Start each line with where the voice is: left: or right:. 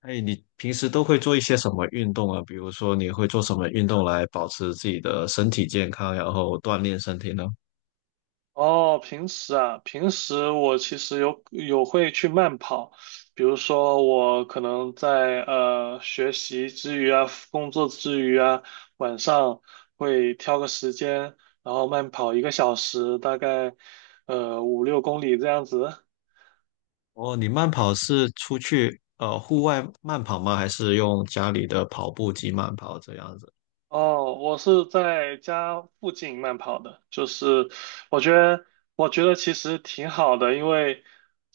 left: 哎，你平时都会做一些什么运动啊？比如说，你会做什么运动来保持自己的身体健康，然后锻炼身体呢？
right: 哦，平时我其实有会去慢跑，比如说我可能在学习之余啊，工作之余啊，晚上会挑个时间，然后慢跑一个小时，大概五六公里这样子。
left: 哦，你慢跑是出去户外慢跑吗？还是用家里的跑步机慢跑这样子？
right: 哦，我是在家附近慢跑的，就是我觉得我觉得其实挺好的，因为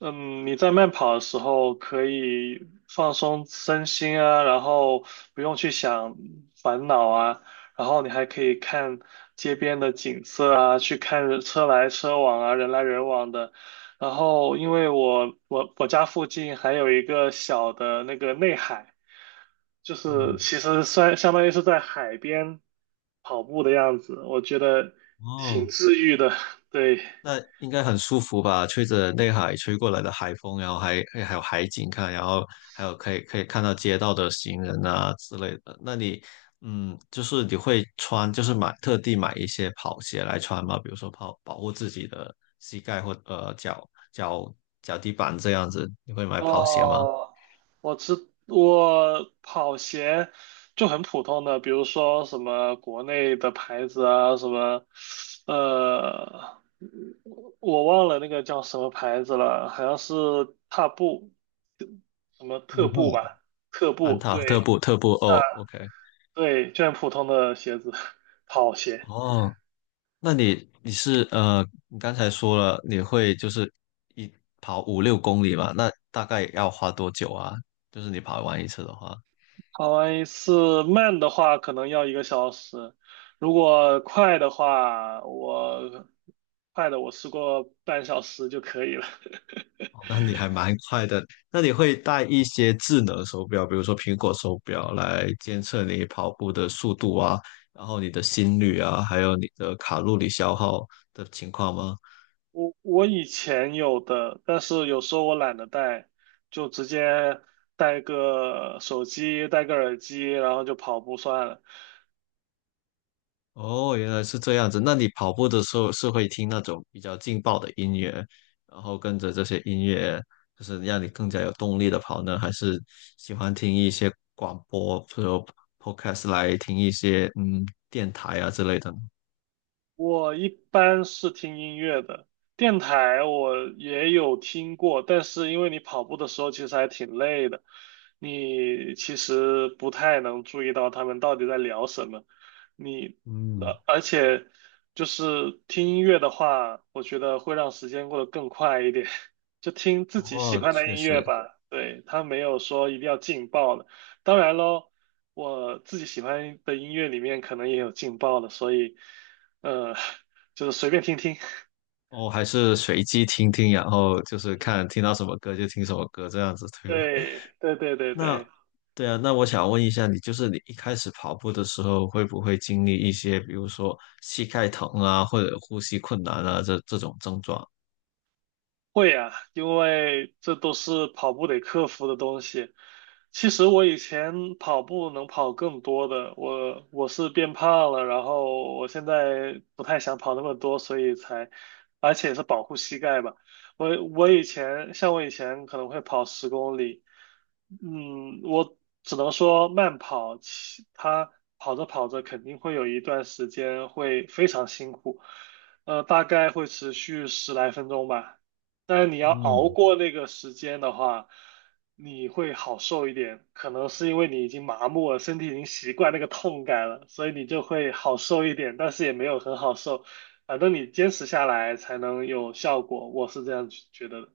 right: 你在慢跑的时候可以放松身心啊，然后不用去想烦恼啊，然后你还可以看街边的景色啊，去看车来车往啊，人来人往的。然后因为我家附近还有一个小的那个内海。就是
left: 嗯，
right: 其实算相当于是在海边跑步的样子，我觉得挺
left: 哦，
right: 治愈的。对，
left: 那应该很舒服吧？吹着内海吹过来的海风，然后还有海景看，然后还有可以看到街道的行人啊之类的。那你嗯，就是你会穿，就是买特地买一些跑鞋来穿吗？比如说跑保护自己的膝盖或脚底板这样子，你会买跑鞋吗？
right: 哦，我跑鞋就很普通的，比如说什么国内的牌子啊，什么呃，我忘了那个叫什么牌子了，好像是踏步，什么特
left: 安踏。
right: 步吧，特
left: 安
right: 步，
left: 踏特
right: 对
left: 步特步哦，OK，
right: 对，就很普通的鞋子，跑鞋。
left: 哦，那你你是你刚才说了你会就是一跑五六公里嘛？那大概要花多久啊？就是你跑完一次的话，
right: 跑完一次慢的话可能要一个小时，如果快的话，快的我试过半小时就可以了。
left: 哦那你还蛮快的。那你会带一些智能手表，比如说苹果手表来监测你跑步的速度啊，然后你的心率啊，还有你的卡路里消耗的情况吗？
right: 我以前有的，但是有时候我懒得带，就直接带个手机，带个耳机，然后就跑步算了。
left: 哦，原来是这样子。那你跑步的时候是会听那种比较劲爆的音乐，然后跟着这些音乐，就是让你更加有动力的跑呢？还是喜欢听一些广播，比如 podcast 来听一些电台啊之类的呢？
right: 我一般是听音乐的，电台我也有听过，但是因为你跑步的时候其实还挺累的，你其实不太能注意到他们到底在聊什么。你，
left: 嗯，
right: 而且就是听音乐的话，我觉得会让时间过得更快一点，就听自己喜
left: 哦，
right: 欢的
left: 确
right: 音乐
left: 实，
right: 吧。对，它没有说一定要劲爆的。当然喽，我自己喜欢的音乐里面可能也有劲爆的，所以，呃，就是随便听听。
left: 哦，还是随机听听，然后就是看听到什么歌就听什么歌这样子，对吧？
right: 对，对对对
left: 那
right: 对，
left: 对啊，那我想问一下你，就是你一开始跑步的时候，会不会经历一些，比如说膝盖疼啊，或者呼吸困难啊，这种症状？
right: 会啊，因为这都是跑步得克服的东西。其实我以前跑步能跑更多的，我是变胖了，然后我现在不太想跑那么多，所以才，而且是保护膝盖吧。我以前可能会跑10公里，我只能说慢跑，其他跑着跑着肯定会有一段时间会非常辛苦，大概会持续十来分钟吧。但是你要熬
left: 嗯，
right: 过那个时间的话，你会好受一点。可能是因为你已经麻木了，身体已经习惯那个痛感了，所以你就会好受一点，但是也没有很好受。反正你坚持下来才能有效果，我是这样觉得的。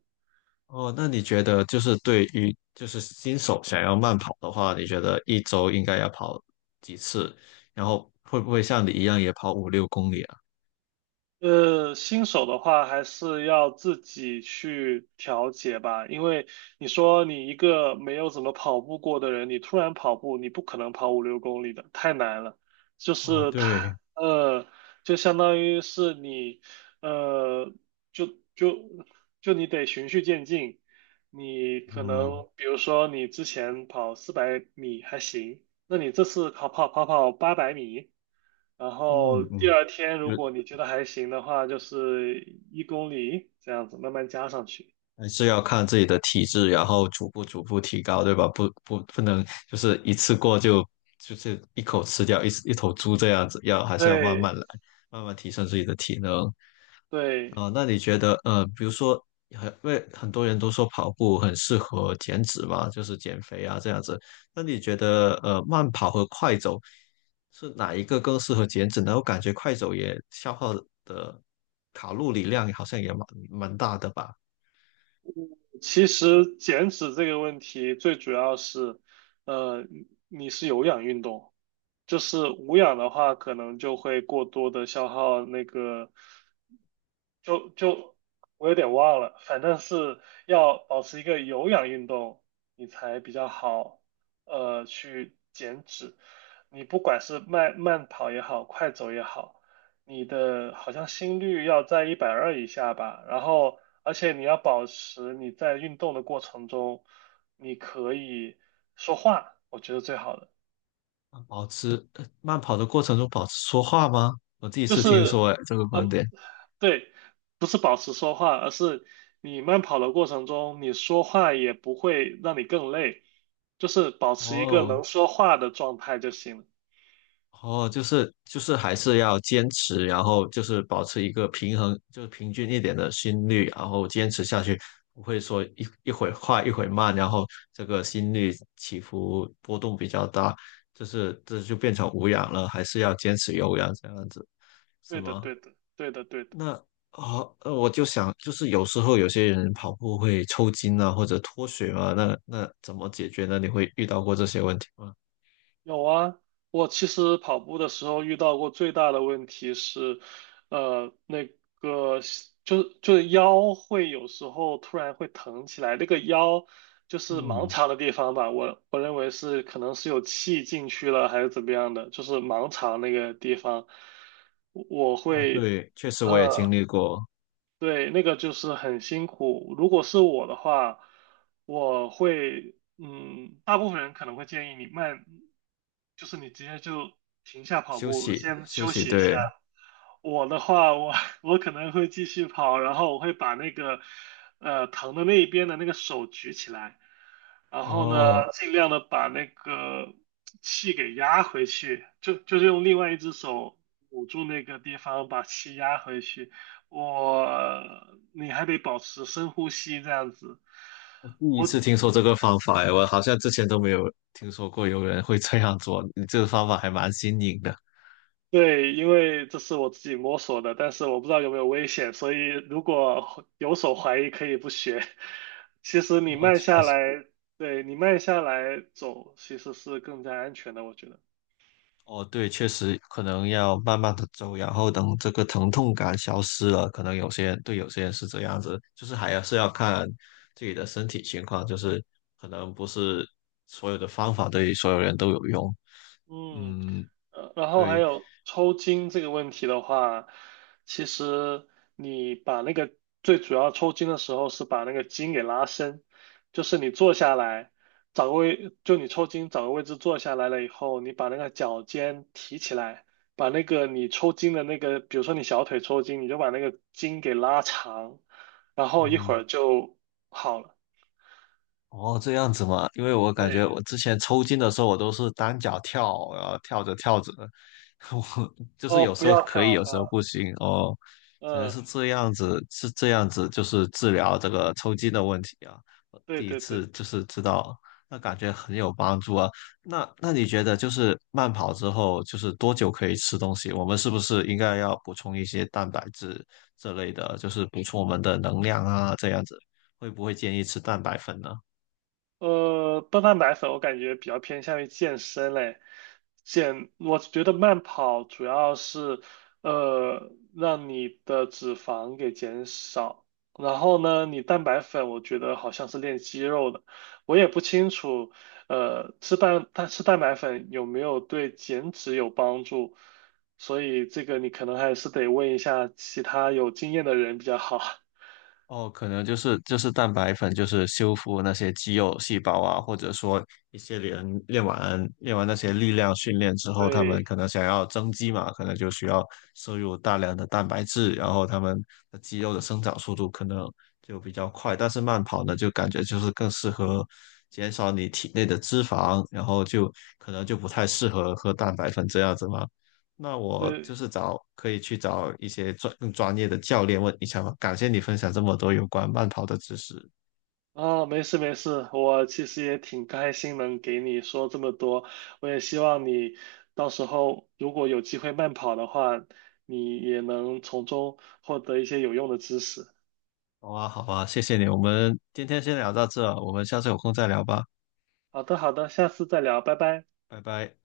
left: 哦，那你觉得就是对于就是新手想要慢跑的话，你觉得一周应该要跑几次？然后会不会像你一样也跑五六公里啊？
right: 新手的话还是要自己去调节吧，因为你说你一个没有怎么跑步过的人，你突然跑步，你不可能跑五六公里的，太难了。就
left: 哦，
right: 是
left: 对，
right: 他，呃，就相当于是你，呃，就就就你得循序渐进。你可
left: 嗯
right: 能比如说你之前跑400米还行，那你这次跑800米。然后
left: 嗯
right: 第
left: 嗯，
right: 二天如
left: 就。
right: 果你觉得还行的话，就是1公里这样子慢慢加上去。
left: 还是要看自己的体质，然后逐步提高，对吧？不能就是一次过就就是一口吃掉一头猪这样子，要还是要慢
right: 对
left: 慢来，慢慢提升自己的体能。
right: 对，
left: 啊、那你觉得比如说很，因为很多人都说跑步很适合减脂嘛，就是减肥啊这样子。那你觉得慢跑和快走是哪一个更适合减脂呢？我感觉快走也消耗的卡路里量好像也蛮大的吧。
right: 其实减脂这个问题最主要是，你是有氧运动，就是无氧的话，可能就会过多的消耗那个。就就我有点忘了，反正是要保持一个有氧运动，你才比较好，去减脂。你不管是慢慢跑也好，快走也好，你的好像心率要在120以下吧。然后，而且你要保持你在运动的过程中，你可以说话，我觉得最好的
left: 慢跑的过程中保持说话吗？我第一
right: 就
left: 次听
right: 是，
left: 说，哎，这个观
right: 呃，
left: 点。
right: 对，不是保持说话，而是你慢跑的过程中，你说话也不会让你更累，就是保持一个
left: 哦
right: 能说话的状态就行了。
left: 哦，就是还是要坚持，然后就是保持一个平衡，就是平均一点的心率，然后坚持下去，不会说一会快一会慢，然后这个心率起伏波动比较大，就是这就变成无氧了，还是要坚持有氧这样子，是
right: 对的，
left: 吗？
right: 对的，对的，对的。
left: 那啊，我就想，就是有时候有些人跑步会抽筋啊，或者脱水嘛，那怎么解决呢？你会遇到过这些问题吗？
right: 有啊，我其实跑步的时候遇到过最大的问题是，那个就是腰会有时候突然会疼起来，那个腰就是盲
left: 嗯，
right: 肠的地方吧，我认为是可能是有气进去了还是怎么样的，就是盲肠那个地方，我
left: 哦，
right: 会
left: 对，确实我也经
right: 呃。
left: 历过
right: 对，那个就是很辛苦。如果是我的话，我会，大部分人可能会建议你慢，就是你直接就停下跑
left: 休
right: 步，
left: 息，
right: 先
left: 休
right: 休
left: 息，
right: 息一下。
left: 对，
right: 我的话，我 我可能会继续跑，然后我会把那个，疼的那一边的那个手举起来，然后
left: 哦，
right: 呢，尽量的把那个气给压回去，就是用另外一只手捂住那个地方，把气压回去。我你还得保持深呼吸这样子。
left: 我第一
right: 我
left: 次听说这个方法，哎，我好像之前都没有听说过有人会这样做，你这个方法还蛮新颖的。
right: 对，因为这是我自己摸索的，但是我不知道有没有危险，所以如果有所怀疑，可以不学。其实你
left: 我
right: 慢下
left: 实。
right: 来，对，你慢下来走，其实是更加安全的，我觉得。
left: 哦，对，确实可能要慢慢的走，然后等这个疼痛感消失了，可能有些人对有些人是这样子，就是还要是要看自己的身体情况，就是可能不是所有的方法对所有人都有用。
right: 嗯，
left: 嗯，
right: 然后还
left: 对，
right: 有抽筋这个问题的话，其实你把那个最主要抽筋的时候是把那个筋给拉伸，就是你坐下来，找个位，就你抽筋找个位置坐下来了以后，你把那个脚尖提起来，把那个你抽筋的那个，比如说你小腿抽筋，你就把那个筋给拉长，然后一会
left: 嗯，
right: 儿就好了。
left: 哦，这样子嘛，因为我感
right: 对，
left: 觉我之前抽筋的时候，我都是单脚跳，然后跳着跳着，我就是
right: 哦，
left: 有
right: 不
left: 时候
right: 要跳
left: 可以，有时候
right: 啊，
left: 不行。哦，原来
right: 嗯，
left: 是这样子，是这样子，就是治疗这个抽筋的问题啊。我
right: 对
left: 第一
right: 对对。
left: 次就是知道，那感觉很有帮助啊。那你觉得就是慢跑之后，就是多久可以吃东西？我们是不是应该要补充一些蛋白质这类的，就是补充我们的能量啊，这样子，会不会建议吃蛋白粉呢？
right: 高蛋白粉我感觉比较偏向于健身嘞，我觉得慢跑主要是让你的脂肪给减少，然后呢，你蛋白粉我觉得好像是练肌肉的，我也不清楚，它吃蛋白粉有没有对减脂有帮助，所以这个你可能还是得问一下其他有经验的人比较好。
left: 哦，可能就是蛋白粉，就是修复那些肌肉细胞啊，或者说练完那些力量训练之后，他们
right: 对，
left: 可能想要增肌嘛，可能就需要摄入大量的蛋白质，然后他们的肌肉的生长速度可能就比较快。但是慢跑呢，就感觉就是更适合减少你体内的脂肪，然后就可能就不太适合喝蛋白粉这样子嘛。那我
right: 呃，
left: 就是找可以去找一些专更专业的教练问一下嘛。感谢你分享这么多有关慢跑的知识。
right: 啊，没事没事，我其实也挺开心能给你说这么多，我也希望你到时候如果有机会慢跑的话，你也能从中获得一些有用的知识。
left: 好啊，好啊，谢谢你。我们今天先聊到这，我们下次有空再聊吧。
right: 好的好的，下次再聊，拜拜。
left: 拜拜。